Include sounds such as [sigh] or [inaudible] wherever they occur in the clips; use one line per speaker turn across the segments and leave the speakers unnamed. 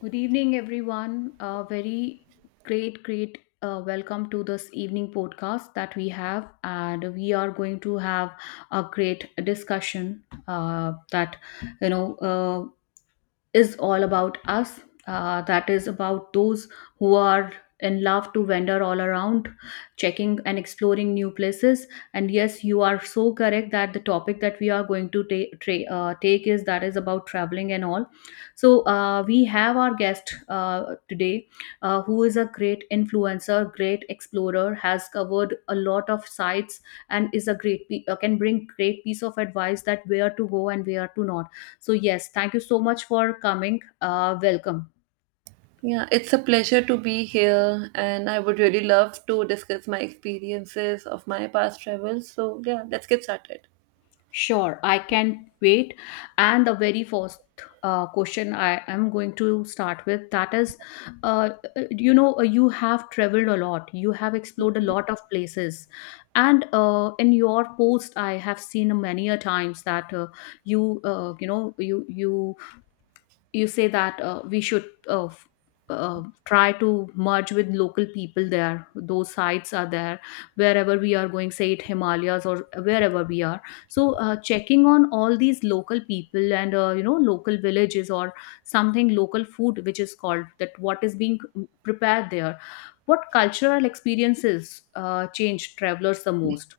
Good evening, everyone. A very great, welcome to this evening podcast that we have, and we are going to have a great discussion that you know. Is all about us. That is about those who are in love to wander all around, checking and exploring new places. And yes, you are so correct that the topic that we are going to take is that is about traveling and all. So we have our guest today, who is a great influencer, great explorer, has covered a lot of sites, and is a great can bring great piece of advice that where to go and where to not, so yes, thank you so much for coming. Welcome.
Yeah, it's a pleasure to be here, and I would really love to discuss my experiences of my past travels. So, yeah, let's get started.
Sure, I can wait. And the very first question I am going to start with that is, uh, you have traveled a lot. You have explored a lot of places, and in your post, I have seen many a times that you, uh, you know, you you you say that we should try to merge with local people there those sites are there wherever we are going, say it Himalayas or wherever we are. So checking on all these local people and local villages or something, local food which is called that what is being prepared there, what cultural experiences change travelers the most?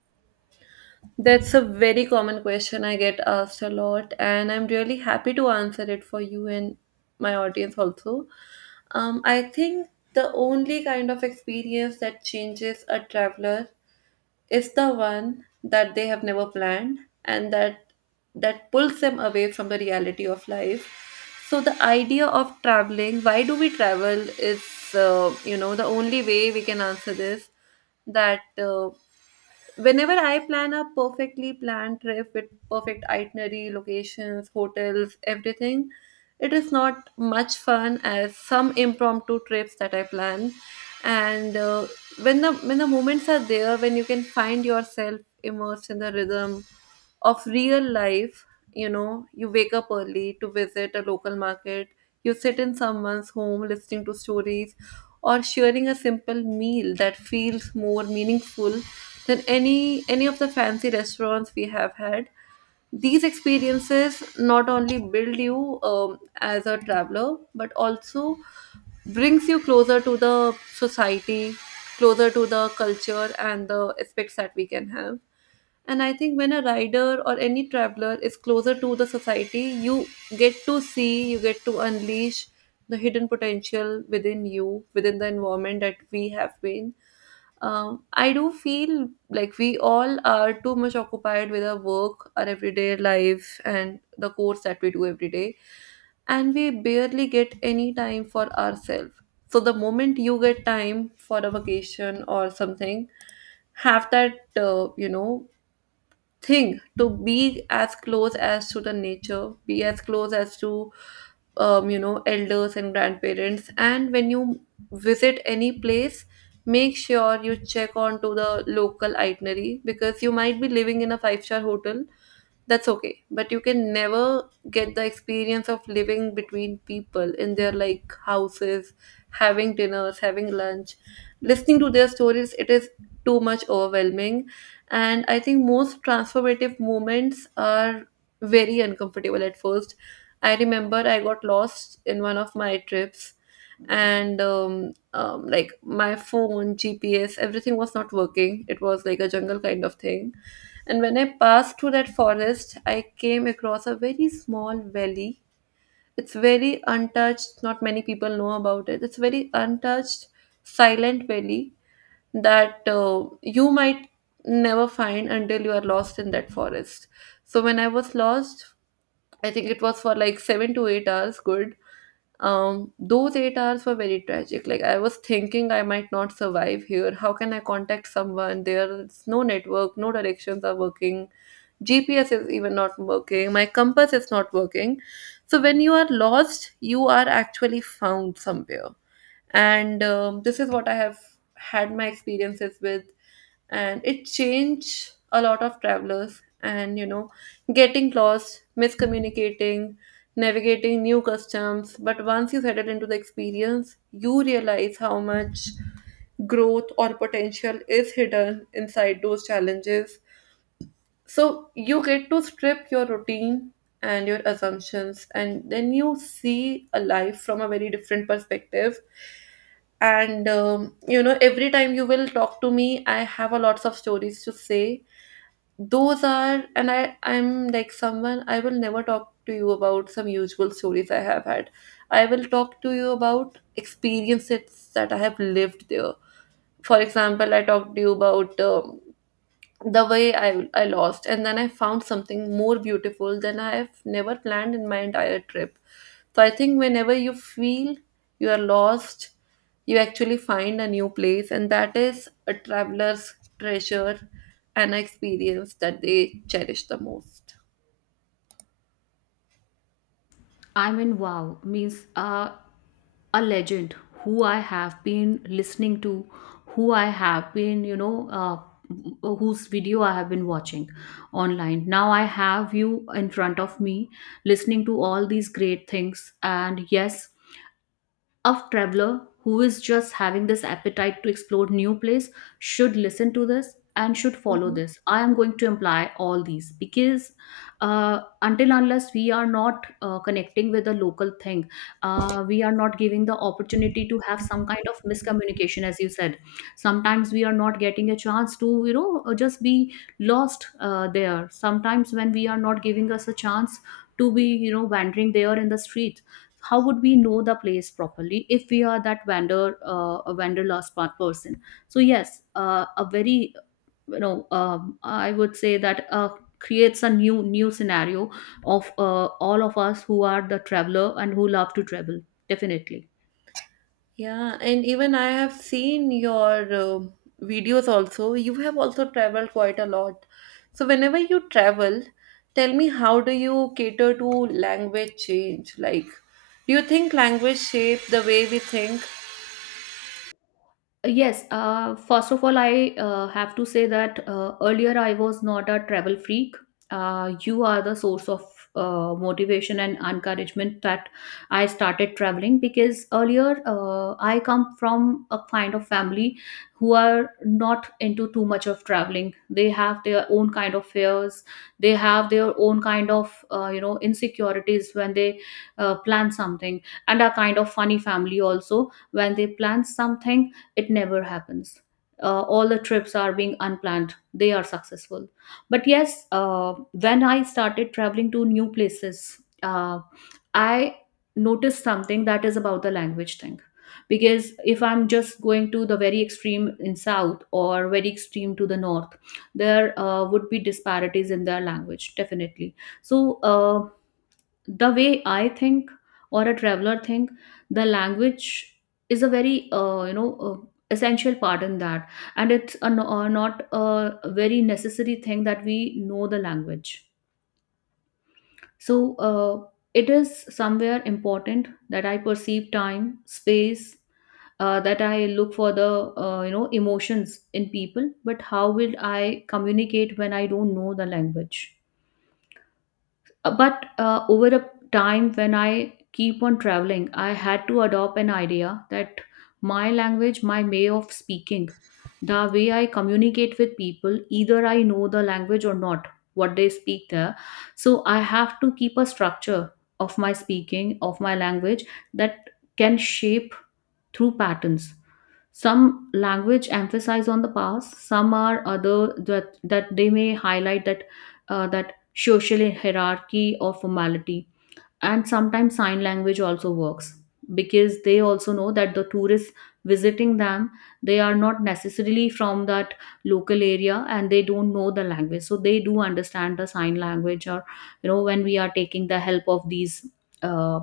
That's a very common question I get asked a lot, and I'm really happy to answer it for you and my audience also. I think the only kind of experience that changes a traveler is the one that they have never planned and that pulls them away from the reality of life. So the idea of traveling, why do we travel, is the only way we can answer this, that whenever I plan a perfectly planned trip with perfect itinerary, locations, hotels, everything, it is not much fun as some impromptu trips that I plan. And when the moments are there, when you can find yourself immersed in the rhythm of real life, you know, you wake up early to visit a local market, you sit in someone's home listening to stories, or sharing a simple meal that feels more meaningful than any of the fancy restaurants we have had. These experiences not only build you as a traveler, but also brings you closer to the society, closer to the culture and the aspects that we can have. And I think when a rider or any traveler is closer to the society, you get to unleash the hidden potential within you, within the environment that we have been. I do feel like we all are too much occupied with our work, our everyday life, and the course that we do every day, and we barely get any time for ourselves. So the moment you get time for a vacation or something, have that thing to be as close as to the nature, be as close as to elders and grandparents. And when you visit any place, make sure you check on to the local itinerary, because you might be living in a five-star hotel, that's okay, but you can never get the experience of living between people in their like houses, having dinners, having lunch, listening to their stories. It is too much overwhelming. And I think most transformative moments are very uncomfortable at first. I remember I got lost in one of my trips, and my phone, GPS, everything was not working. It was like a jungle kind of thing. And when I passed through that forest, I came across a very small valley. It's very untouched, not many people know about it. It's very untouched, silent valley that you might never find until you are lost in that forest. So when I was lost, I think it was for like 7 to 8 hours good. Those 8 hours were very tragic. Like I was thinking I might not survive here. How can I contact someone? There's no network, no directions are working. GPS is even not working. My compass is not working. So when you are lost, you are actually found somewhere. And this is what I have had my experiences with, and it changed a lot of travelers. And you know, getting lost, miscommunicating, navigating new customs, but once you settle into the experience, you realize how much growth or potential is hidden inside those challenges. So you get to strip your routine and your assumptions, and then you see a life from a very different perspective. And you know, every time you will talk to me, I have a lots of stories to say. Those are, and I'm like someone, I will never talk to you about some usual stories I have had. I will talk to you about experiences that I have lived there. For example, I talked to you about the way I lost and then I found something more beautiful than I have never planned in my entire trip. So I think whenever you feel you are lost, you actually find a new place, and that is a traveler's treasure and experience that they cherish the most.
I mean, wow, means a legend who I have been listening to, who I have been, whose video I have been watching online. Now I have you in front of me listening to all these great things. And yes, of traveler who is just having this appetite to explore new place should listen to this and should follow
Mhm.
this. I am going to imply all these because until unless we are not connecting with the local thing, we are not giving the opportunity to have some kind of miscommunication, as you said. Sometimes we are not getting a chance to just be lost there. Sometimes when we are not giving us a chance to be, wandering there in the streets, how would we know the place properly if we are that vendor, a wanderlust part person? So yes, a very I would say that creates a new scenario of all of us who are the traveler and who love to travel, definitely.
Yeah, and even I have seen your videos also. You have also traveled quite a lot. So whenever you travel, tell me, how do you cater to language change? Like, do you think language shape the way we think?
Yes, first of all, I have to say that earlier I was not a travel freak. You are the source of motivation and encouragement that I started traveling, because earlier I come from a kind of family who are not into too much of traveling. They have their own kind of fears, they have their own kind of insecurities when they plan something, and a kind of funny family also, when they plan something, it never happens. All the trips are being unplanned. They are successful. But yes, when I started traveling to new places, I noticed something that is about the language thing. Because if I'm just going to the very extreme in south or very extreme to the north, there would be disparities in their language, definitely. So the way I think or a traveler think, the language is a very essential part in that, and it's a, not a very necessary thing that we know the language. So it is somewhere important that I perceive time, space, that I look for the emotions in people, but how will I communicate when I don't know the language? But Over a time, when I keep on traveling, I had to adopt an idea that my language, my way of speaking, the way I communicate with people, either I know the language or not what they speak there, so I have to keep a structure of my speaking, of my language, that can shape through patterns. Some language emphasize on the past, some are other that they may highlight that that social hierarchy or formality. And sometimes sign language also works, because they also know that the tourists visiting them, they are not necessarily from that local area and they don't know the language, so they do understand the sign language. Or you know, when we are taking the help of these uh,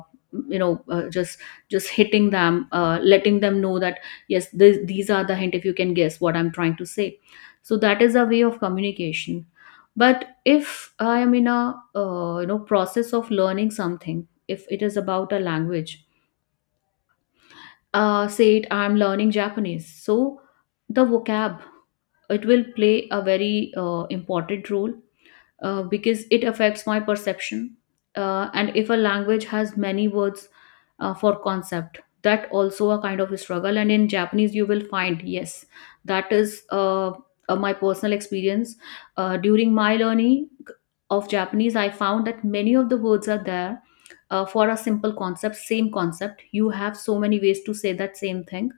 you know uh, just just hitting them, letting them know that yes, these are the hint, if you can guess what I'm trying to say. So that is a way of communication. But if I am in a process of learning something, if it is about a language, say it I'm learning Japanese, so the vocab, it will play a very important role, because it affects my perception. And if a language has many words for concept, that also a kind of a struggle. And in Japanese, you will find yes, that is my personal experience during my learning of Japanese. I found that many of the words are there for a simple concept, same concept. You have so many ways to say that same thing.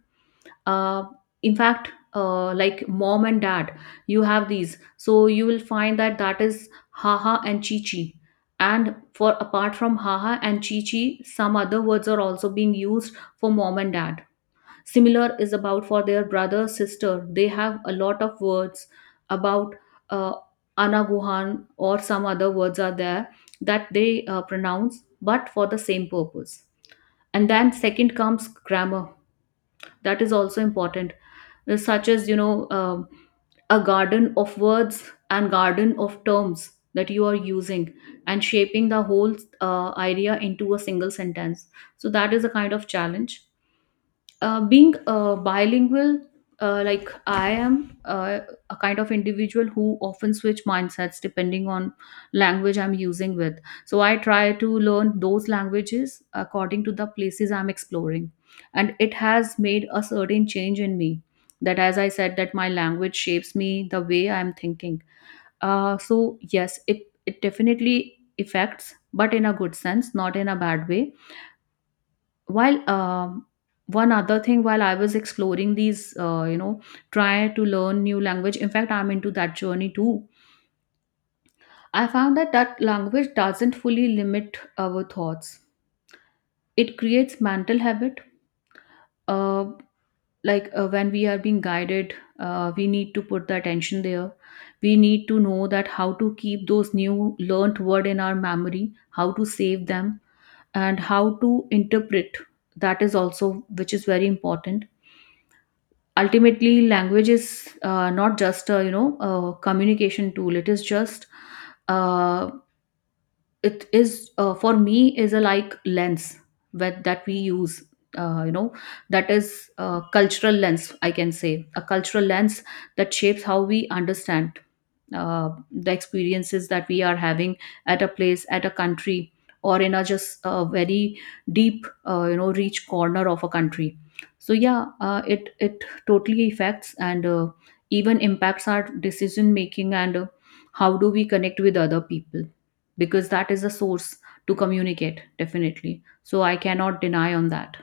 Uh, in fact Like mom and dad, you have these, so you will find that that is haha and chichi, and for, apart from haha and chichi, some other words are also being used for mom and dad. Similar is about for their brother, sister, they have a lot of words about uh, anaguhan, or some other words are there that they pronounce, but for the same purpose. And then second comes grammar, that is also important, such as a garden of words and garden of terms that you are using, and shaping the whole idea into a single sentence. So that is a kind of challenge, being bilingual. Uh, like i am uh, a kind of individual who often switch mindsets depending on language I'm using with. So I try to learn those languages according to the places I'm exploring, and it has made a certain change in me that, as I said, that my language shapes me the way I'm thinking. So yes, it definitely affects, but in a good sense, not in a bad way. While one other thing, while I was exploring these, try to learn new language, in fact I'm into that journey too, I found that that language doesn't fully limit our thoughts, it creates mental habit, uh, like when we are being guided, we need to put the attention there, we need to know that how to keep those new learnt word in our memory, how to save them and how to interpret. That is also which is very important. Ultimately language is not just a, a communication tool. It is just uh, it is for me is a, like, lens that we use, uh, you know that is a cultural lens, I can say a cultural lens, that shapes how we understand the experiences that we are having at a place, at a country, or in a just a very deep reach corner of a country. So yeah, it totally affects, and even impacts our decision making, and how do we connect with other people, because that is a source to communicate, definitely. So I cannot deny on that.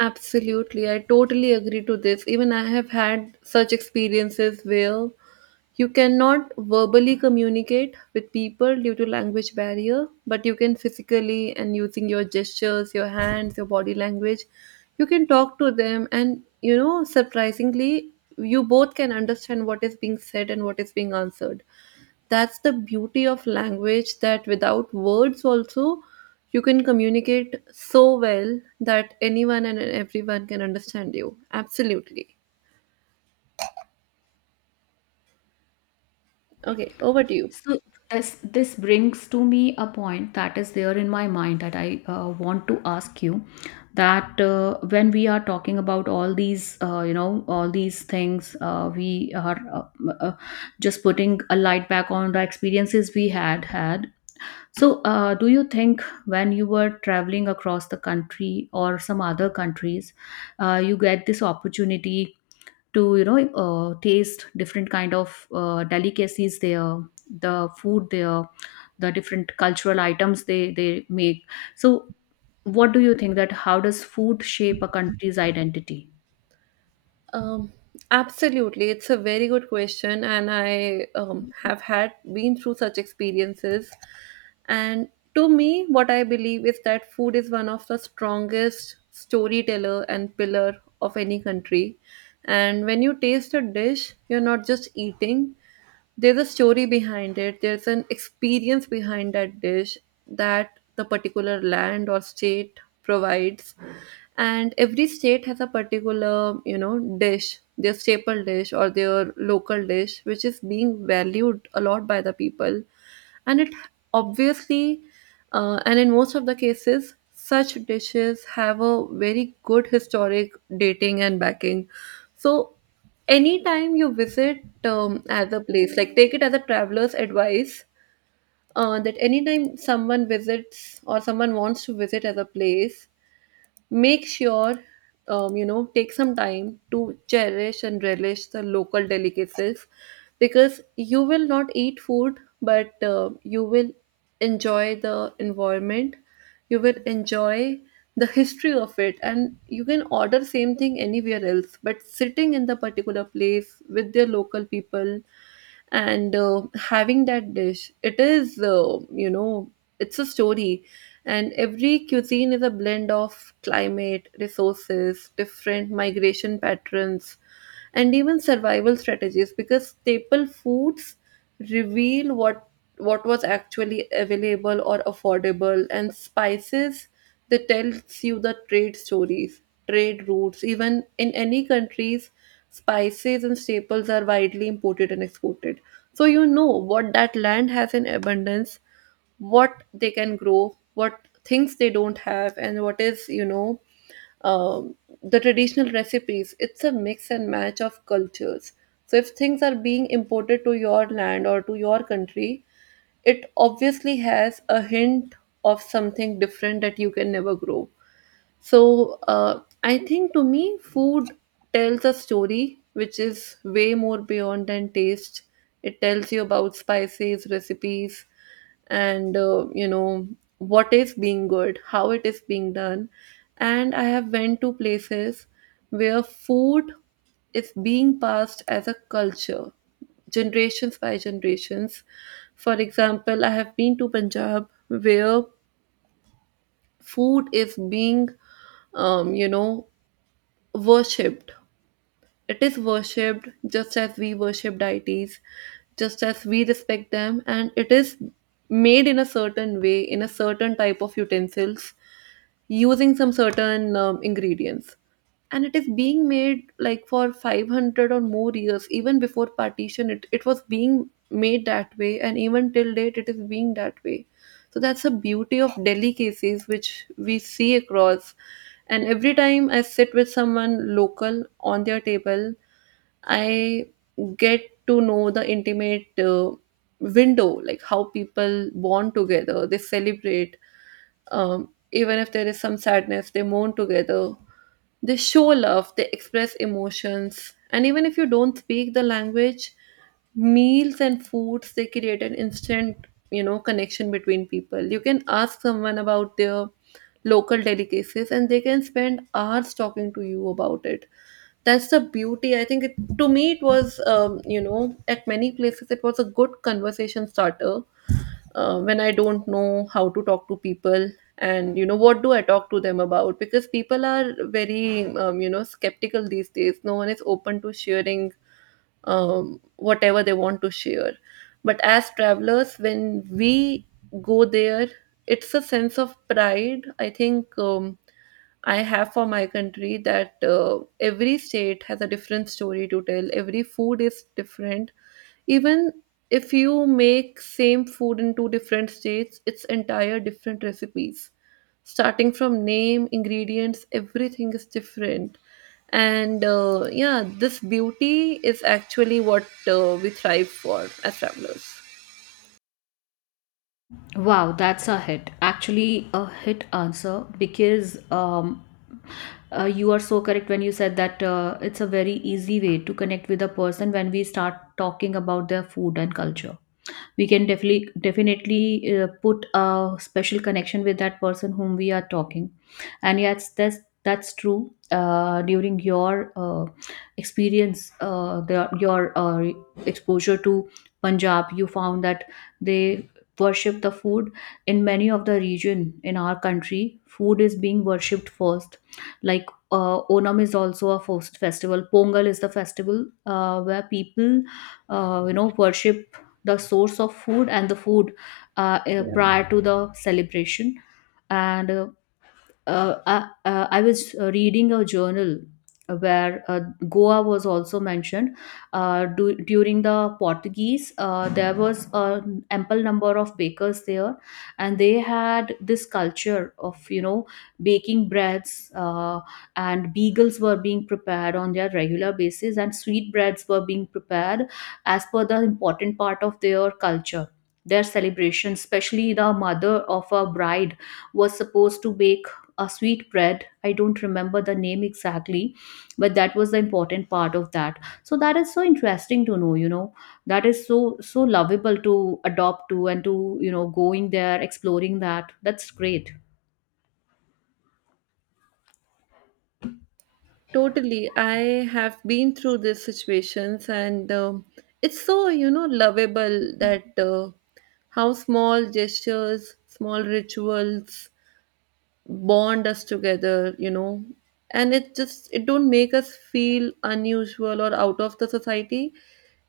Absolutely. I totally agree to this. Even I have had such experiences where you cannot verbally communicate with people due to language barrier, but you can physically, and using your gestures, your hands, your body language, you can talk to them, and you know, surprisingly, you both can understand what is being said and what is being answered. That's the beauty of language, that without words also you can communicate so well that anyone and everyone can understand you. Absolutely. Okay, over to you.
So this this brings to me a point that is there in my mind that I want to ask you, that when we are talking about all these, all these things, we are just putting a light back on the experiences we had had. So do you think when you were traveling across the country or some other countries, you get this opportunity to, taste different kind of delicacies there, the food there, the different cultural items they make? So what do you think, that how does food shape a country's identity?
Um, absolutely, it's a very good question, and I have had been through such experiences. And to me, what I believe is that food is one of the strongest storyteller and pillar of any country. And when you taste a dish, you're not just eating; there's a story behind it, there's an experience behind that dish that the particular land or state provides. And every state has a particular, you know, dish, their staple dish or their local dish, which is being valued a lot by the people. And it obviously, and in most of the cases such dishes have a very good historic dating and backing. So anytime you visit as a place, like take it as a traveler's advice, that anytime someone visits or someone wants to visit as a place, make sure, you know, take some time to cherish and relish the local delicacies, because you will not eat food, but you will enjoy the environment, you will enjoy the history of it. And you can order same thing anywhere else, but sitting in the particular place with their local people and having that dish, it is you know, it's a story. And every cuisine is a blend of climate, resources, different migration patterns, and even survival strategies, because staple foods reveal what was actually available or affordable. And spices, they tells you the trade stories, trade routes, even in any countries. Spices and staples are widely imported and exported. So you know what that land has in abundance, what they can grow, what things they don't have, and what is, you know, um, the traditional recipes. It's a mix and match of cultures. So if things are being imported to your land or to your country, it obviously has a hint of something different that you can never grow. So I think to me, food tells a story which is way more beyond than taste. It tells you about spices, recipes, and you know, what is being good, how it is being done. And I have went to places where food is being passed as a culture, generations by generations. For example, I have been to Punjab, where food is being, you know, worshipped. It is worshipped just as we worship deities, just as we respect them, and it is made in a certain way, in a certain type of utensils, using some certain ingredients. And it is being made like for 500 or more years, even before partition it was being made that way, and even till date it is being that way. So that's the beauty of delicacies which we see across. And every time I sit with someone local on their table, I get to know the intimate window, like how people bond together, they celebrate, even if there is some sadness, they mourn together. They show love, they express emotions. And even if you don't speak the language, meals and foods, they create an instant, you know, connection between people. You can ask someone about their local delicacies, and they can spend hours talking to you about it. That's the beauty. I think to me it was, you know, at many places it was a good conversation starter, when I don't know how to talk to people, and you know, what do I talk to them about, because people are very, you know, skeptical these days. No one is open to sharing whatever they want to share. But as travelers, when we go there, it's a sense of pride. I think I have for my country that every state has a different story to tell, every food is different. Even if you make same food in two different states, it's entire different recipes, starting from name, ingredients, everything is different. And yeah, this beauty is actually what we thrive for as travelers.
Wow, that's a hit. Actually, a hit answer because you are so correct when you said that it's a very easy way to connect with a person when we start talking about their food and culture. We can definitely put a special connection with that person whom we are talking. And yes, that's true. During your experience, your exposure to Punjab, you found that they worship the food. In many of the region in our country, food is being worshipped first. Like, Onam is also a first festival, Pongal is the festival where people, worship the source of food and the food,
Yeah,
prior to the celebration. And I was reading a journal where, Goa was also mentioned. During the Portuguese, there was an ample number of bakers there, and they had this culture of, you know, baking breads, and beagles were being prepared on their regular basis, and sweet breads were being prepared as per the important part of their culture. Their celebration, especially the mother of a bride, was supposed to bake a sweet bread. I don't remember the name exactly, but that was the important part of that. So that is so interesting to know, you know, that is so so lovable to adopt to, and to, you know, going there exploring that. That's great.
totally. I have been through these situations, and it's so, you know, lovable that how small gestures, small rituals, bond us together. And it just it don't make us feel unusual or out of the society.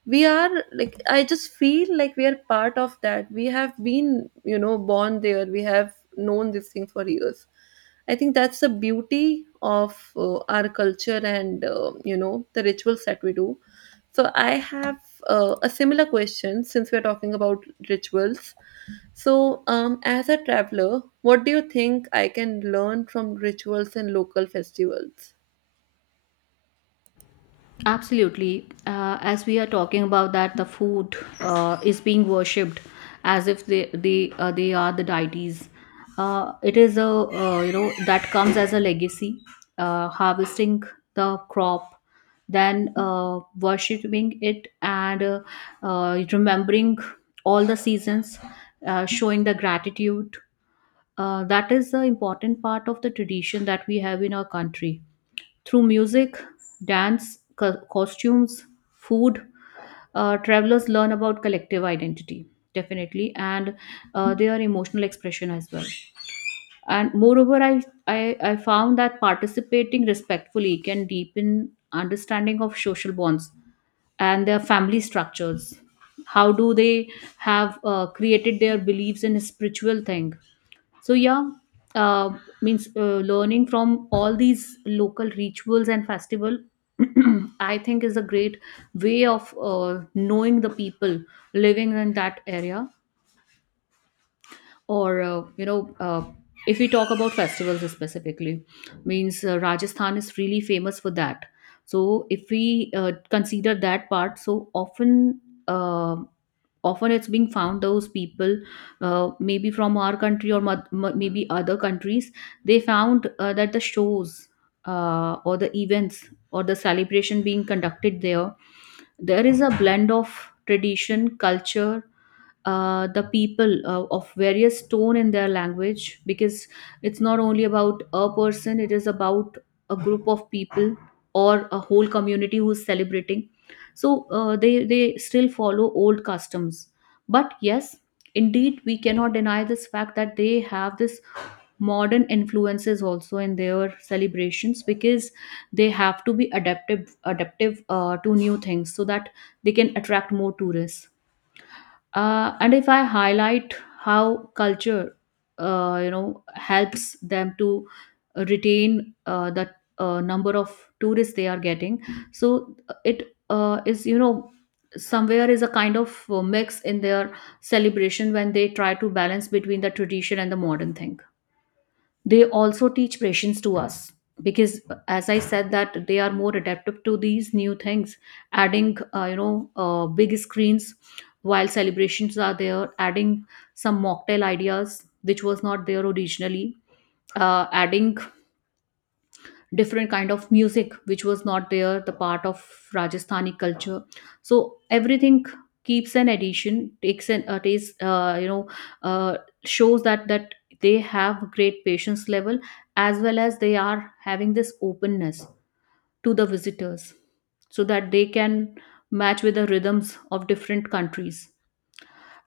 We are like, I just feel like we are part of that. We have been, you know, born there, we have known this thing for years. I think that's the beauty of our culture and you know, the rituals that we do. So I have a similar question. Since we're talking about rituals, so, as a traveler, what do you think I can learn from rituals and local festivals?
Absolutely. As we are talking about that, the food is being worshipped as if they are the deities. It is a, that comes as a legacy. Harvesting the crop, then worshipping it, and remembering all the seasons, showing the gratitude. That is the important part of the tradition that we have in our country. Through music, dance, costumes, food, travelers learn about collective identity, definitely, and their emotional expression as well. And moreover, I found that participating respectfully can deepen understanding of social bonds and their family structures. How do they have created their beliefs in a spiritual thing? So yeah, uh, means, learning from all these local rituals and festival, [clears throat] I think is a great way of knowing the people living in that area. Or, if we talk about festivals specifically, means, Rajasthan is really famous for that. So if we, consider that part, so often, uh, often it's being found those people, maybe from our country or maybe other countries, they found that the shows, or the events or the celebration being conducted there, there is a blend of tradition culture, the people of various tone in their language. Because it's not only about a person, it is about a group of people or a whole community who's celebrating. So they still follow old customs, but yes, indeed we cannot deny this fact that they have this modern influences also in their celebrations, because they have to be adaptive to new things so that they can attract more tourists. And if I highlight how culture, helps them to retain, the, number of tourists they are getting. So it is, you know, somewhere is a kind of mix in their celebration when they try to balance between the tradition and the modern thing. They also teach patience to us. Because, as I said, that they are more adaptive to these new things, adding, big screens while celebrations are there, adding some mocktail ideas which was not there originally, adding different kind of music which was not there the part of Rajasthani culture. So everything keeps an addition, takes an takes, you know uh, shows that they have great patience level as well as they are having this openness to the visitors, so that they can match with the rhythms of different countries.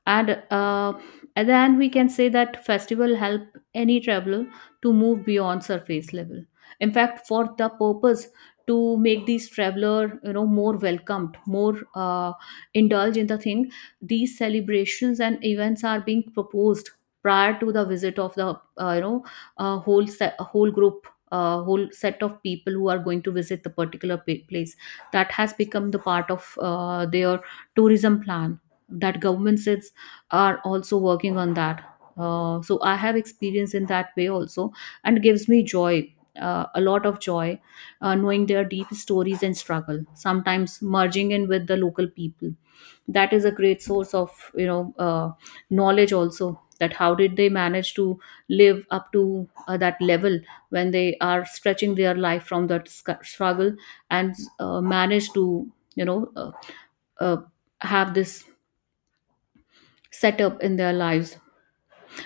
And uh, and then we can say that festival help any traveler to move beyond surface level. In fact, for the purpose to make these traveler, you know, more welcomed, more indulge in the thing, these celebrations and events are being proposed prior to the visit of the, uh, you know whole group, whole set of people who are going to visit the particular place that has become the part of their tourism plan, that government says are also working on that. So I have experience in that way also, and gives me joy, a lot of joy, knowing their deep stories and struggle. Sometimes merging in with the local people, that is a great source of, you know, knowledge also. That how did they manage to live up to, that level when they are stretching their life from that struggle, and manage to, you know uh, uh, have this setup in their lives,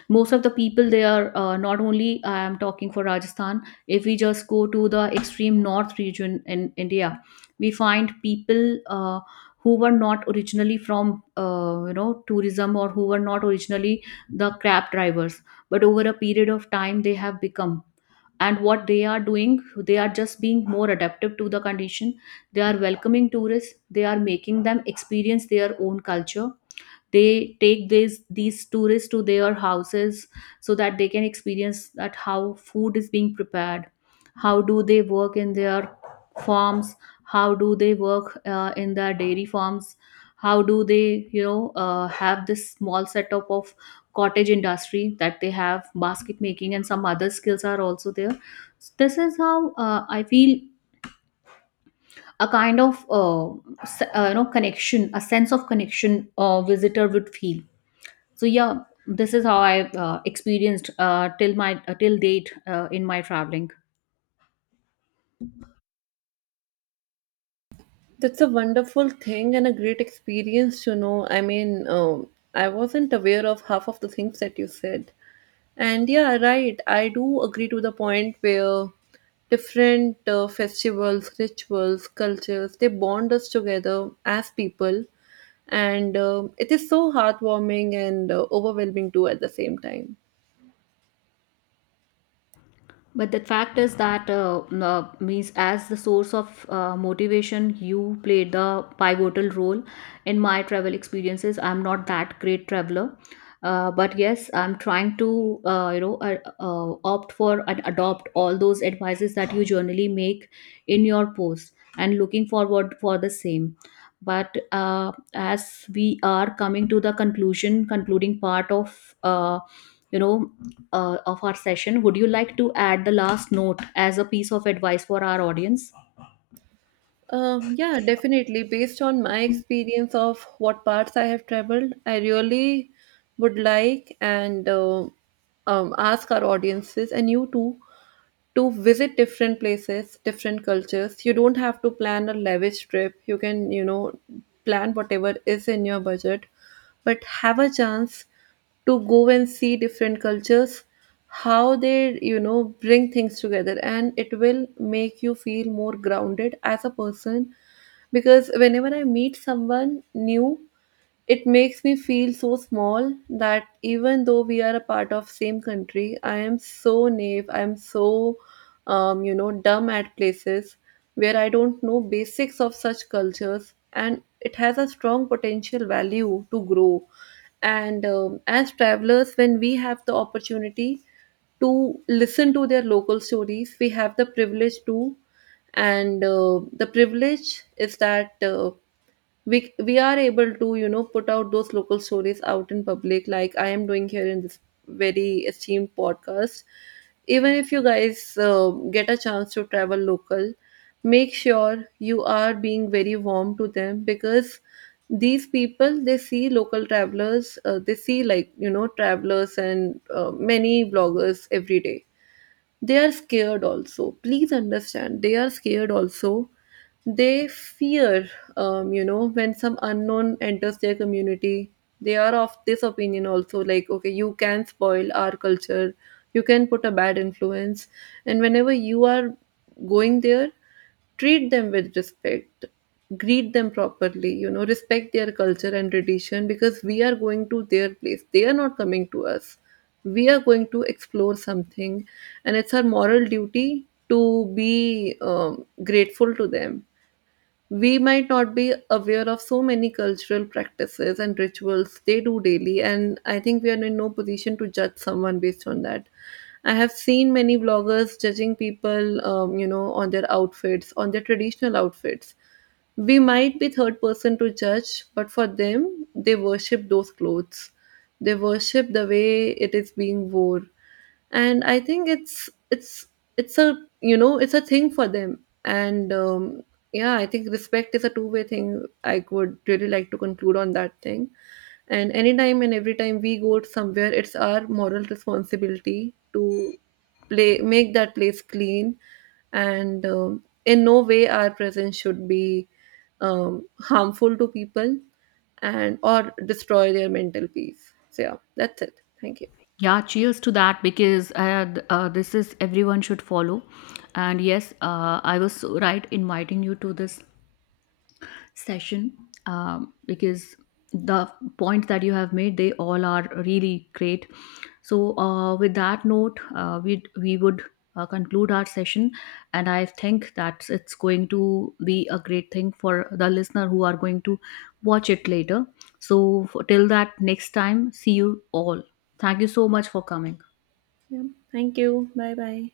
most of the people there. Uh, not only, I am talking for Rajasthan. If we just go to the extreme north region in India, we find people, uh, who were not originally from, tourism, or who were not originally the cab drivers, but over a period of time they have become. And what they are doing, they are just being more adaptive to the condition. They are welcoming tourists, they are making them experience their own culture, they take these tourists to their houses so that they can experience that how food is being prepared, how do they work in their farms, how do they work in their dairy farms, how do they, you know, have this small setup of cottage industry, that they have basket making and some other skills are also there. This is how, I feel a kind of connection, a sense of connection a visitor would feel. So yeah, this is how I experienced till date in my traveling.
That's a wonderful thing and a great experience to know. I mean, I wasn't aware of half of the things that you said. And yeah, right, I do agree to the point where different festivals, rituals, cultures, they bond us together as people. And it is so heartwarming and overwhelming too at the same time.
But the fact is that, means, as the source of motivation, you played the pivotal role in my travel experiences. I'm not that great traveler, but yes, I'm trying to, opt for and adopt all those advices that you generally make in your post, and looking forward for the same. But as we are coming to the conclusion, concluding part of. You know, of our session, would you like to add the last note as a piece of advice for our audience?
Yeah, definitely. Based on my experience of what parts I have traveled, I really would like and ask our audiences, and you too, to visit different places, different cultures. You don't have to plan a lavish trip. You can, you know, plan whatever is in your budget, but have a chance to go and see different cultures, how they, you know, bring things together. And it will make you feel more grounded as a person, because whenever I meet someone new, it makes me feel so small that even though we are a part of same country, I am so naive, I am so you know, dumb at places where I don't know basics of such cultures, and it has a strong potential value to grow. And as travelers, when we have the opportunity to listen to their local stories, we have the privilege to, and the privilege is that we are able to, you know, put out those local stories out in public, like I am doing here in this very esteemed podcast. Even if you guys get a chance to travel local, make sure you are being very warm to them, because these people, they see local travelers, they see, like, you know, travelers, and many bloggers every day. They are scared also, please understand, they are scared also, they fear you know, when some unknown enters their community. They are of this opinion also, like, okay, you can spoil our culture, you can put a bad influence. And whenever you are going there, treat them with respect, greet them properly, you know, respect their culture and tradition, because we are going to their place, they are not coming to us. We are going to explore something, and it's our moral duty to be, grateful to them. We might not be aware of so many cultural practices and rituals they do daily, and I think we are in no position to judge someone based on that. I have seen many bloggers judging people, you know, on their outfits, on their traditional outfits. We might be third person to judge, but for them, they worship those clothes, they worship the way it is being worn. And I think it's it's a, you know, it's a thing for them. And yeah, I think respect is a two-way thing. I would really like to conclude on that thing. And anytime and every time we go somewhere, it's our moral responsibility to play, make that place clean. And in no way our presence should be harmful to people and or destroy their mental peace. So yeah, that's it, thank you.
Yeah, cheers to that, because this is everyone should follow. And yes, I was so right inviting you to this session, because the points that you have made, they all are really great. So, with that note, we would conclude our session. And I think that it's going to be a great thing for the listener who are going to watch it later. So till that, next time, see you all. Thank you so much for coming.
Yeah, thank you, bye bye.